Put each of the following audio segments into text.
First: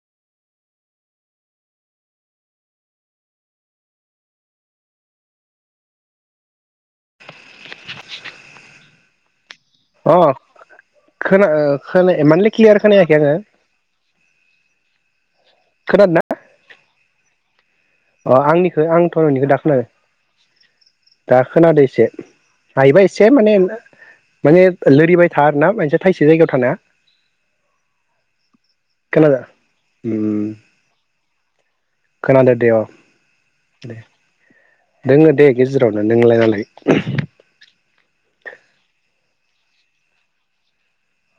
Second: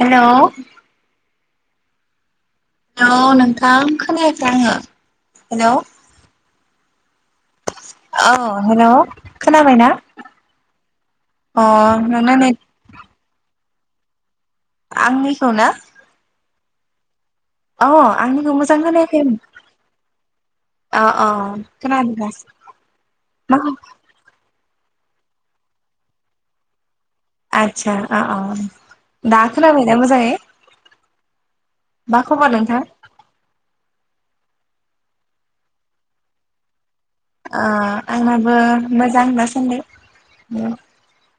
Hello hello नोंथां खोनायाखै आङो हेलौ हेल' खोनाबायना अ खोना ओ अ खोना नोंना मानलि नेट क्लियार खोनायाखै आङो। आंनिखौ ना? खोनादों ना अ आंनिखौ मोजां आंनिखो आंथ' खोनायाखै नोंनिखो दा खोनादों। अ अ दा खोनादो एसे खोनादों दासो हायोबा एसे माने मा माने लोरिबाय था आरोना मोनसे थाइसे जायगायाव थानाङा। आदसा औ औ खोनादो दा खोनाबाय ना मोजाङै? उम मा खोनादो खबर दे अ नोंथां? दे दोङो दे गेजेरावनो नोंलाय नालाय? ओ आंनाबो मोजां दा सानदै ओ।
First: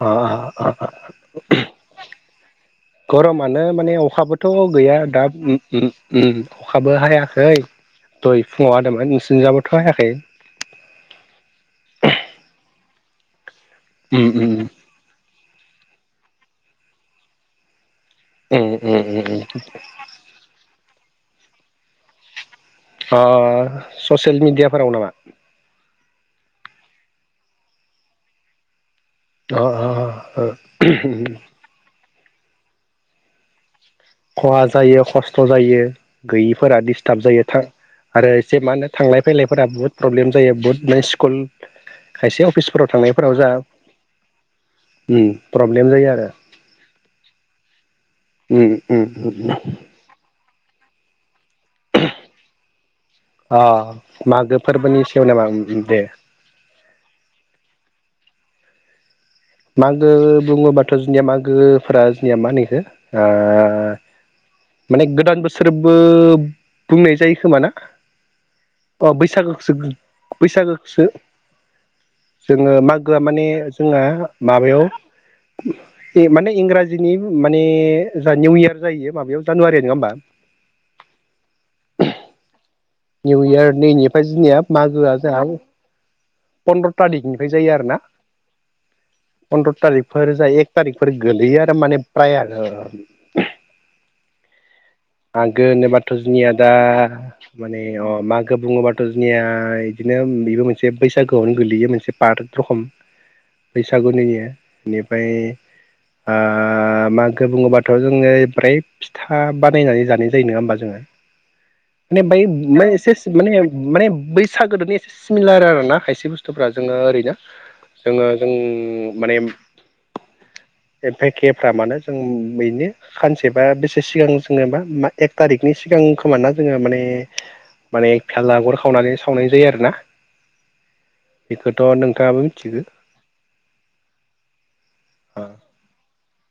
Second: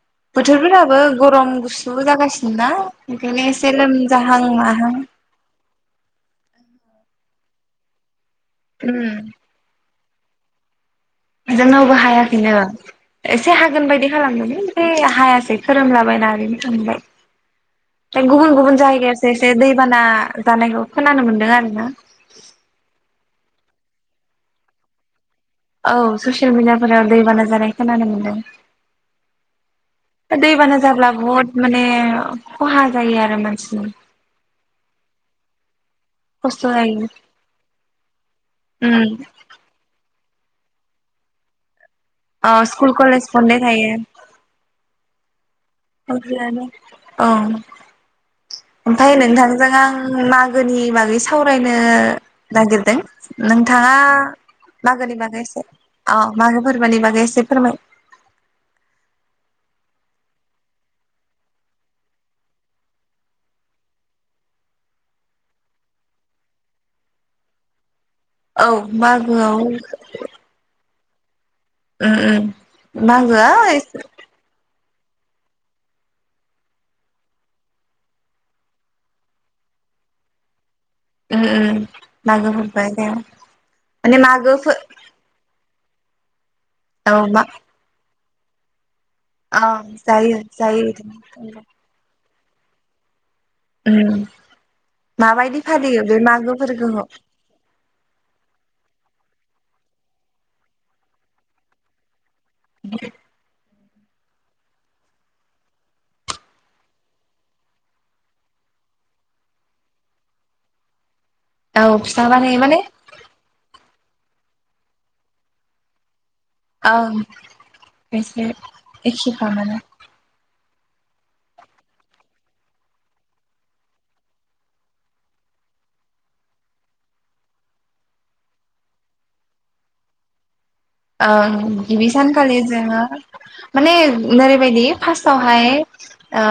अ अ अ बोथोरफोराबो गरम गुसु जागासिनो ना ओंखायनो गरमानो एसे माने लोमजाहां अखाबोथ' माहा गैया दा ओम ओम ओम अखाबो हाया खै दहाय फुङाव उम हादोंमोन नोंसिनि जाबोथ' हायाखै? जोंनावबो हायाखैनो एसे हागोन बायदि उम उम खालामदोंमोन ओमफाय हायासै। खोरोमला बायना ओरैनो थांबाय। ओमफ्राय गुबुन उम गुबुन उम जायगायाव उम एसे उम एसे दैबाना जानायखौ खोनानो मोनदों आरो ना। ओ ससियेल मिडियाफोराव नामा? औ ससियेल मिडियाफोराव दैबाना जानाय खोनानो अ मोनदों। दै बाना जाब्ला अ बहुत माने खहा जायो आरो मानसिनि खहा जायो खस्थ' जायो। गैयिफोरा डिस्टार्ब जायो थां आरो एसे मा होनो उम थांलाय फैलायफोरा बुहुद प्रब्लेम जायो बुहुत स्कुल खायसे अ स्कुल अफिसफोराव कलेज थांनायफोराव जा बन्द थायो ओम प्रब्लेम जायो आरो। औ उम उम ओमफाय उम नोंथांजों आं मागोनि बागै सावरायनो नागिरदों अ नोंथाङा मागो फोरबोनि मागोनि सायाव बागै नामा उम एसे उम दे औ मागो फोरबोनि बागै एसे फोरमाय मागो बुङोबाथ' जोंनिया मागोफोरा जोंनिया माहोनो इखो ओ माने गोदान बोसोरबो बुंनाय जायो खोमा ना? औ अ मागोआव बैसागोखौसो बैसागो खोसो उम उम जोङो मागोआ माने जोंहा माबायाव बे माने इंराजिनि माने जा निउ इयार जायो माबायाव जानुवारि नङा होमबा? उम मागो फोर निउ इयार माने नैनिफ्राय मागो जोंनिया फो मागोआ जोंहा पन्द्र' थारिकनिफ्राय जायो आरो ना? अ पन्द्र थारिखफोर जायो जा एक जायो थारिखफोर गोलैयो बिदिनो आरो माने प्रायानो। ओम। मागो होनोबाथ' जोंनिया दा माने अ मागो बुङोबाथ' जोंनिया ओमफाय बिदिनो बेबो मोनसे बैसागोआवनो गोलैयो मोनसे पार्ट रखम। बैसागुनियो बेनिफ्राय ओ मागो बुङोबाथ जोङो फ्राय फिथा बानायनानै जानाय जायो नङा होमबा जोङो? औ फिथा बानायो माने [unintelligible] बैसागोदोनि एसे सिमिलार आर ना खायसे बुस्थु बुस्थुफ्रा जोङो ओं ओरैनो जोङो एसे जों माने एखेफ्रामानो एफायकेफ्रा मानो जों बेनो सानसे बा बेसे सिगां जोङो मा एक थारिखनि सिगां खोमा ना जोङो माने माने भेलागुर खावनानै सावनाय जायो आरो ना। ओ गिबि सानखालि जोङो माने ओरैबायदि फार्स्टावहाय ओ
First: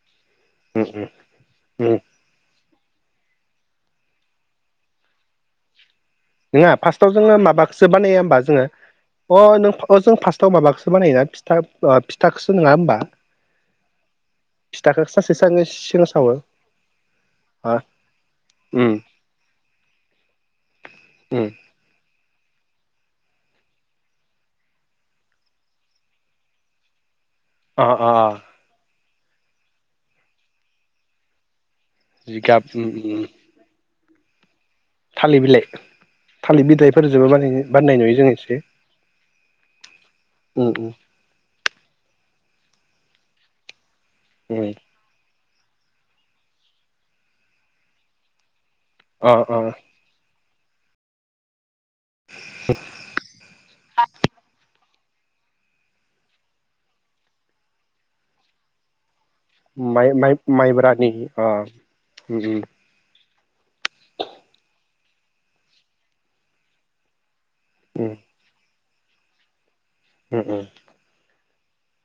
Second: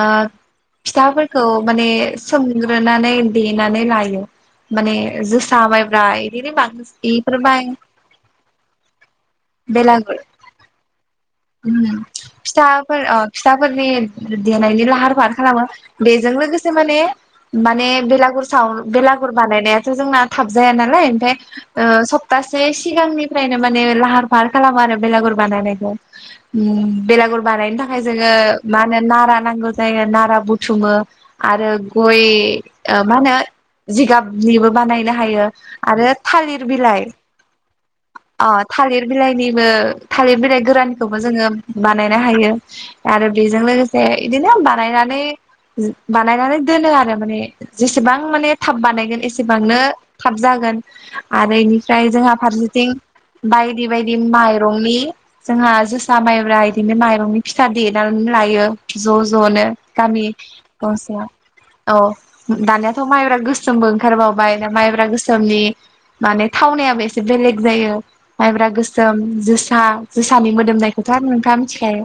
फिथाफोरखौ माने सों ग्रोनानै देनानै लायो माने जोसा माय नङा फार्स्टआव जोङो माबाखौसो बानायो होमबा जोङो अ नों अ बेलागुर जों फार्स्टआव माबाखोसो बानायो ना? उम। फिथाफोर फिथाफोरनि देनायनि फिथाखौ लाहार फाहार सानसे खालामो साननै सिगां बेजों सावो लोगोसे माने अ माने बेलागुर साव बेलागुर बानायनायाथ जोंना थाब जाया नालाय ओमफ्राय ओ सब सफथासे सिगांनिफ्रायनो माने लाहार फाहार खालामो आरो बेलागुर बानायनायखौ। उम, बेरागुर बानायनो अ थाखाय जोङो अ मा नारा नांगौ जायो नारा बुथुमो आरो गय जिगाब उम ओ मा उम होनो जिगाबनिबो बानायनो थालिर हायो बिलाइ आरो थालिर बिलाइ बिलाइफोरजोंबो बानाय बानायनाय नुयो जों ओ एसे थालिर बिलाइनिबो थालिर बिलाइ उम उम गोरानखौबो जोङो बानायनो हायो आरो बेजों लोगोसे इदिनो उम बानायनानै बानायनानै दोनो आरो माने जेसेबां माने थाब बानायगोन अ अ एसेबांनो थाब जागोन आरो इनि फ्राय जोंहा फारसेथिं बायदि बायदि माइरंनि जोंहा जोसा माइब्रा बिदिनो माइरंनि फिथा देनानै लायो। ज' ज' नो माइ गामि माइ माइब्रानि गंसे अ औ उम दानियाथ माइब्रा गोसोमबो ओंखारबावबाय ना माइब्रा गोसोमनि माने थावनायाबो एसे बेलेग जायो, उम माइब्रा गोसोम, जोसा जोसानि उम मो उम दा नोंथाङा मोथिखायो।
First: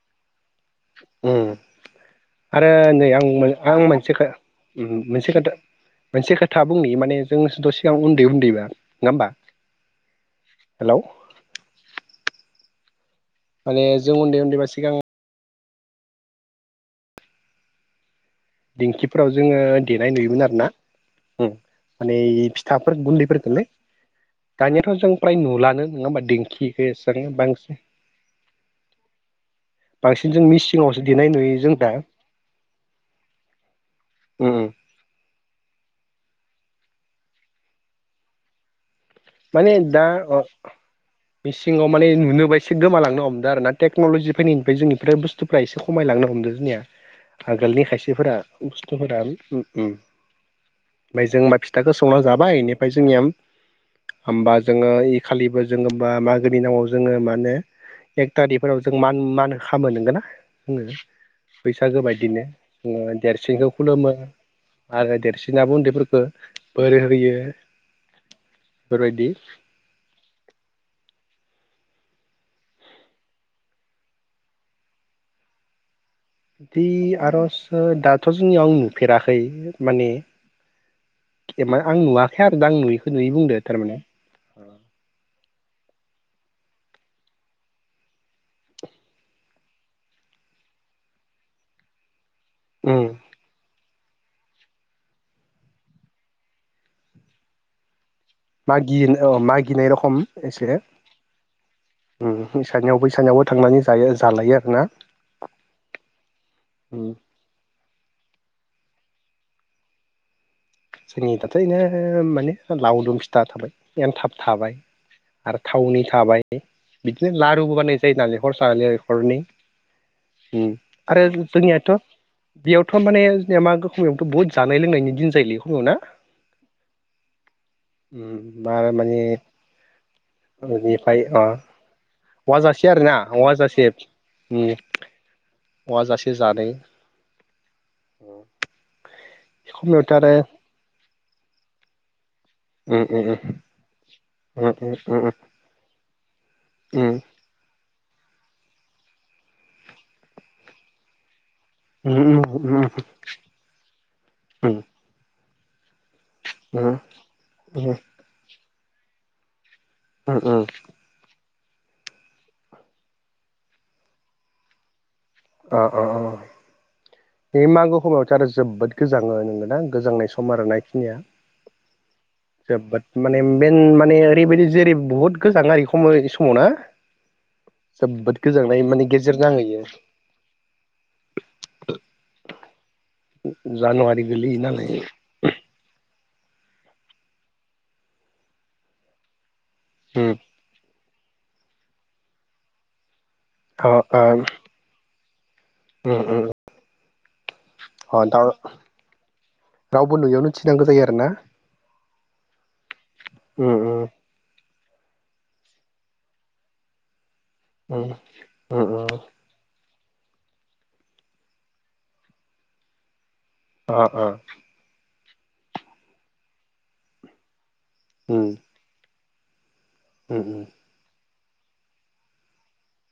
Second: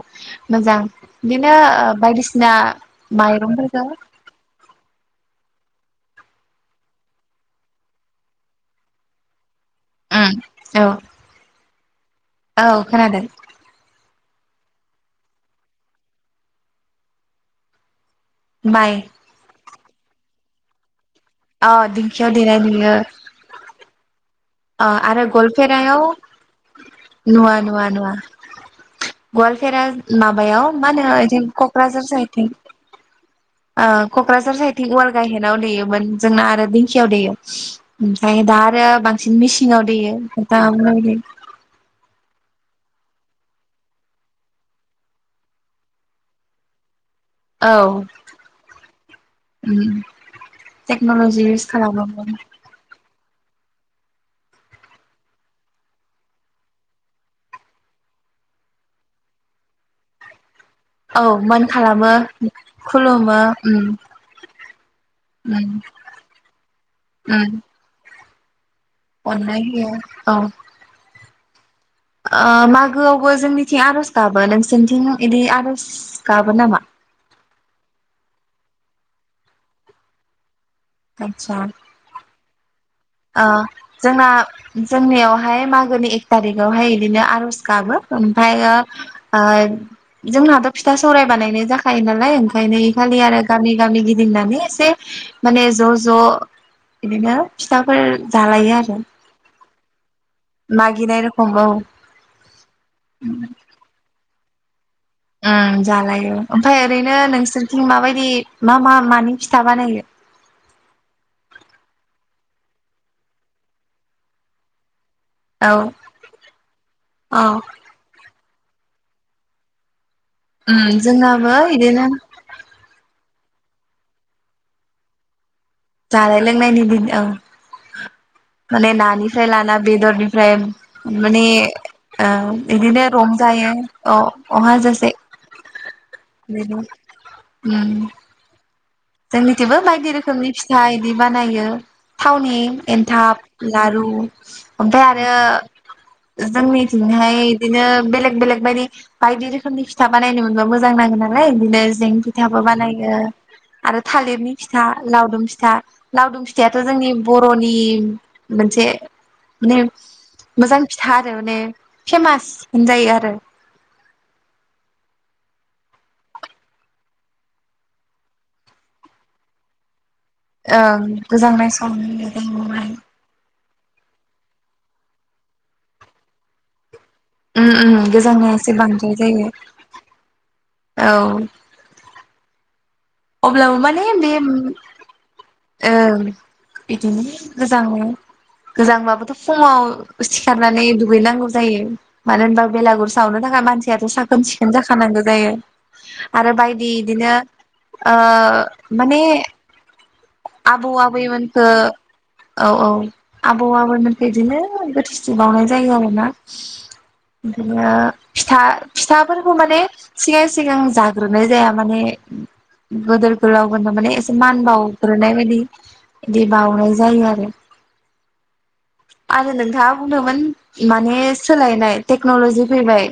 मोजां, बिदिनो उम बायदिसिना आरो नै आं माइरंफोरखौ आं मोनसे खो मोनसे खोथा। मोनसे खोथा बुंनि माने जोंथ सिगां उन्दै उन्दैबा नङा होमबा? उम, औ हेलौ औ खोनादों। माने जों उन्दै उन्दैबा सिगां माइ दिंखिफोराव जोङो देनाय नुयोमोन आरो ना। उम, अ माने दिंखियाव देनाय नुयो फिथाफोर गुन्दैफोरफोरखोलै। अ दानियाथ' जों आरो फ्राय नुलानो गवालपेरायाव नङा होमबा दिंखिखौ एसेबां नुवा बांसिन नुवा नुवा गवालपेरा बांसिन जों माबायाव मा मिसिङावसो होनो देनाय दि नुयो जों दा कक्राझार साइदथिं ओ उम कक्राझार सायदथिं गवाल गा हायेनाव देयोमोन जोंना आरो दिंखियाव देयो ओमफ्राय दा आरो बां बि माने मेसिंनाव दा देयो अ इसे गोमाालांनो हमदों आरो ना टेक्नलजि फैनायनिफ्राय जोंनिफ्राय बुस्थुफ्रा एसे खमायलनो हमदों जोंनिया। औ आगोलनि खायसेफोरा बुस्थुफोरा उम ओमफ्राय जों टेक्न'लजि होनबा इउस फिथाखौ संना खालामो जाबाय बेनिफ्राय जोंनिया होमबा जोङो इ खालिबो जोङो मागोनि नामाव जोङो माने एक थारिखफोराव जों मान मान खामो नोंगोन ना जोङो। औ मान फैसागो खालामो बादिनो जोङो खुलुमो देरसिनखौ उम खुलुमो। आरो उम देरसिनाबो उन्दैफोरखो बोर होयो उम बेफोरबायदि अननाय होयो औ ओ मागोआवबो जोंनिथिं आरज गाबो नोंसोरनिथिं इदि आरज गाबो नामा थि आरजफोर दाथ जोंनियाव नुफेराखै माने आतसा एमान आं नुवाखै आरो दा आं नुयिख ओ जोंना जोंनियावहाय मागोनि एक थाथिखौ आवहाय इदिनो आरज गाबो ओमफायो ओ जोंना थ फिथा सौराय बानायनाय जाखायो नालाय ओंखायनो उम इखालि आरो गामि गामि गिदि दिंनानै एसे माने ज ज इदिनो फिथाफोर जालायो आरो मागियो अ मागिनाय रखम एस से मागिनाय रखम औ ओम ओइसानियाव बैसानियावबो थांनानै जायो जालायो आरो ना ओम जालायो ओमफ्राय ओरैनो नोंसोरथिं माबायदि मा मा मानि फिथा बानायो? जोंनि दाथ इनो माने लावदुम फिथा थाबाय एन्थाब थाबाय। आरो औ थावननि थाबाय बिदिनो औ लारुबो बानायनाय जायो नालेंखर साले खरनि ओम आरो जोंनाबो जोंनियाथ' बिदिनो बेयावथ माने या मागो खमायावथ' बहुत जानाय लोंनायनि दिन जायोलै। खमाव ना जानाय लोंनायनि दिन ओं। उम मा माने नानिफ्राय लाना बेदरनिफ्राय बेनिफ्राय अ माने ओ औवाजासे बिदिनो आरोना रंजायो औवाजासे उम अ-अहाजासे। औवाजासे जानाय [unintelligible] ओम जोंनिथिबो बायदि खमयावथ' आरो रोखोमनि फिथा इदि बानायो। थावनि उम उम एन्थाब उम लारु उम ओमफाय उम आरो उम जोंनिथिंहाय इदिनो बेलेग बेलेग बायदि बायदि रोखोमनि फिथा बानायनो मोनबा मोजां नांगोन आरो। बिदिनो जें उम उम फिथाबो उम बानायगोन आरो थालिरनि उम फिथा लावदुम फिथा लावदुम फिथायाथ जोंनि बरनि उम मोनसे माने उम मोजां फिथा आरो माने फेमास होनजायो आरो। अ अ अ बे मागो खमायावथ आरो जोबोद गोजाङो नंगोना दा गोजांनाय स सम आरोना ओं इखिनिया गोजांनाय समनि टाइमावहाय जोबोद माने बेन माने ओरैबायदि जेरै बुहुत गोजां आरो इखमय इसमाव ना उम उम जोबोद गोजांनाया एसे गोजांनाय माने बांद्राय गेजेर जायो नांहैयो औ अब्लाबो माने जानुवारि बे ओम गोलैयो नालाय ओं। बिदिनो गोजाङो गोजांबाबोथ फुङाव उम सिखारनानै दुगैनांगौ जायो मानो होनबा बेलागुर सावनो थाखाय अ मानसियाथ अ साखोन सिखोन जाखानांगो जायो उम उम आरो बायदि इदिनो ओ अ दा माने रावबो नुयियावनो थिनांगौ आबौ जायो आरो ना आबैमोनखो औ औ आबौ उम उम आबैमोनखो इदिनो गोथैसि बावनाय जायो आरोना बिदिनो उम फिथा फिथाफोरखौ माने सिगां सिगां जाग्रोनाय जाया माने गोदोर गोलाव होन माने एसे मान बाव ग्रोनाय बायदि बिदि बावनाय जायो आरो ओम। आरो नोंथाङा बुंदोंमोन माने सोलायनाय टेक्नलजि फैबाय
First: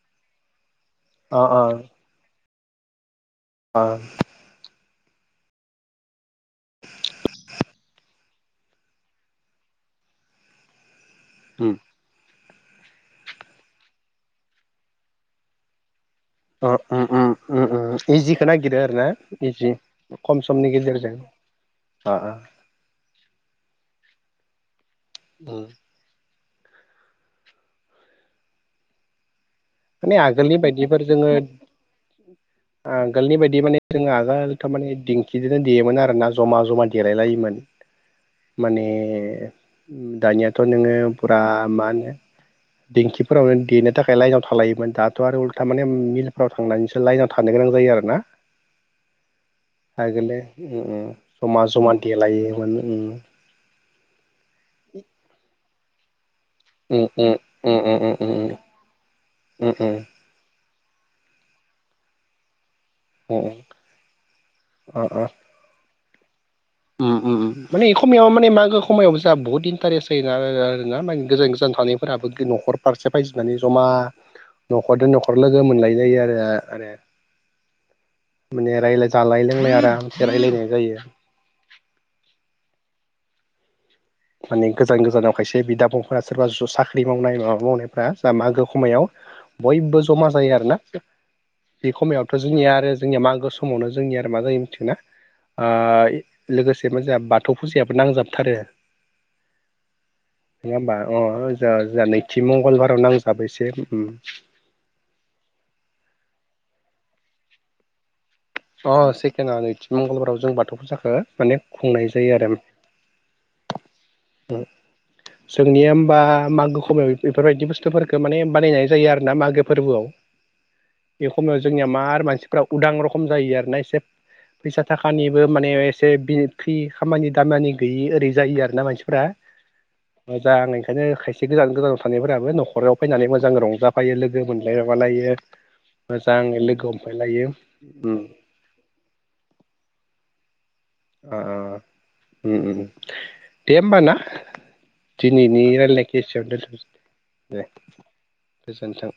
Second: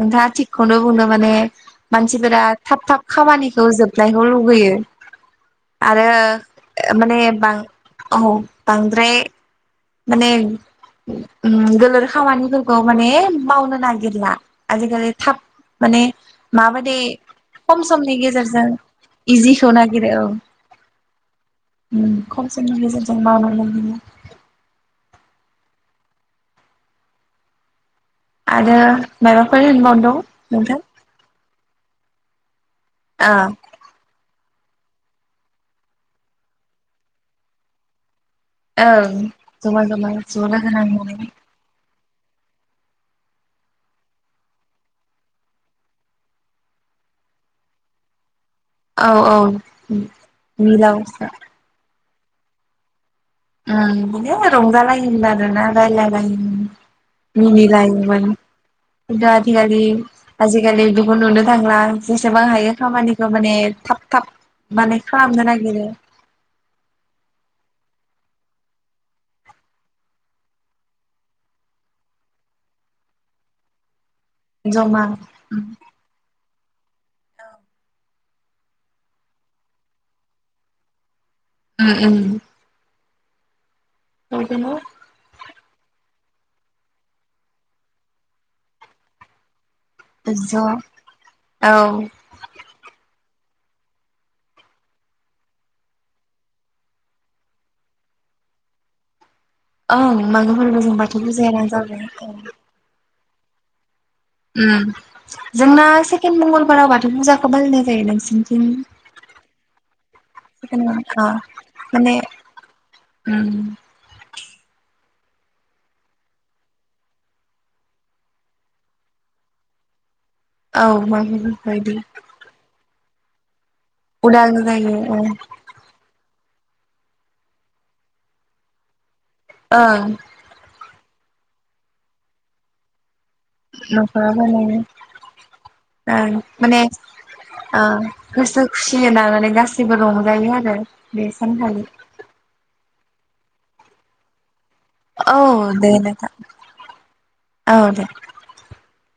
नोंथाङा थिग खौनो बुंदो माने मानसिफोरा थाब थाब खामानिखौ आ जोबनायखौ लुुगैयो। आरो माने बां औ बांद्राय माने ओ उम गोलोर खामानि खौ माने मावनो नागिरला आजिखालि थाब माने ओ माबायदि उम उम उम खम उम समनि इजिखौ गेजेरजों नागिरो आरो ना इजि इजिखौ नागिरो औ। खम समनि गेजेरजों आ उम आ खम समनि गेजेरजों मावनो मोनो। उम। आरो मा माने आगोलनि बायदिफोर जोङो आगोलनि बायदि माने जोंङो आगोलथ' माने दिंखिजोंनो देयोमोन आरोना जमा जमा देलाय लायोमोन माने ओं जमा जमा ज' लोगो दानियाथ' नोङो नांनानै फुरा मा होनो दिंखिफोरावनो देनो थाखाय लाइनाव थालायोमोन दाथ' आरो उल्था माने मिलफ्राव थांनानैसो लाइनाव थानो गोनां जायो आरो ना। औ औ आगोलो मिलाव जमा जमा देलायोमोन - ओं बिदिनो रंजालायोमोन आरोना रायलायलायो। उम उम उम उम मिनिलायोमोन उम उम खिन्थु उम आजिखालि आजिखालि बेखौ नुनो थांला जेसेबां हायो खामानिखौ उम माने थाब थाब माने अ अ खालामनो नागिरो। उम उम माने ए खमायाव माने मागो खमायाव जोंहा बहुत इन्टारेस्ट जायोना आ-आ-आरोना गोजान गोजान। थानायफोराबो न'खर फारसे फायजोबनानै ज'मा जमा न'खरजों न'खर लोगो उम मोनलाय जायो आरो आरो माने रायलाय जालाय लोंलाय आरामसे रायलायनाय जायो। उम उम। माने बिदिनो गोजान गोजानाव खायसे बिदा फं सोरबा साख्रि मावनाय माबा मावनायफोरा जा मागो खमायाव बयबो जमा जायो ज' आरो ना औ बे खमायावथ' जोंनिया आरो जोंनिया मागो गो समावनो जोंनि आरो मा जायो मिथिगोना ओ लोगोसेबो जा बाथौ फुजायाबो नांजाबथारो ओं मागो नंङा फोरबो होमबा? जों बाथौ अ' फुजाया जा नांजाबनाय जा नैथि मंगलबाराव नांजाबो एसे उम। उम जोंना सेकेणड मंगलबाराव बाथौ फुजाखौ फालिनाय जायो नोंसिनि अ' सेकेणडा नैथि मंगलबाराव जों बाथौ सेकेण्ड फुजाखौ अ माने खुंनाय माने जायो आरो। उम। [unintelligible] जोंनिया होमबा मागो खमायाव बेफोरबायदि बुस्थुफोरखौ माने बानायनाय जायो आरो ना मागो फोरबोआव औ बे मागो खमायाव फोरबो जोंनिया इदि मार मानसिफ्रा उदां रख खम जायो आरोना एसे उदां फैसा जायो ओं थाखानिबो माने एसे बिर फ्रि खामानि दामानि गैयि ओरै जायो आरोना मानसिफोरा ओं मोजां आं ओंखायनो खाय एसे गोजान गोजानाव थानायफोराबो न'खराव फैनानै मोजां रंजाफायो न'खराव लोगो मोनलाय बानायो माबालायो ओं मोजाङै माने लोगो हमफायलायो ओ गोसो खुसि नानानै गासैबो रंजायो आरो बे ओ सानखालि ओ उम उम दे होमबा ना? औ दिनैनि दे रायलायनायखौ नोंथां एसेयावनो दोनथ'नोसै दे गोजोनथों।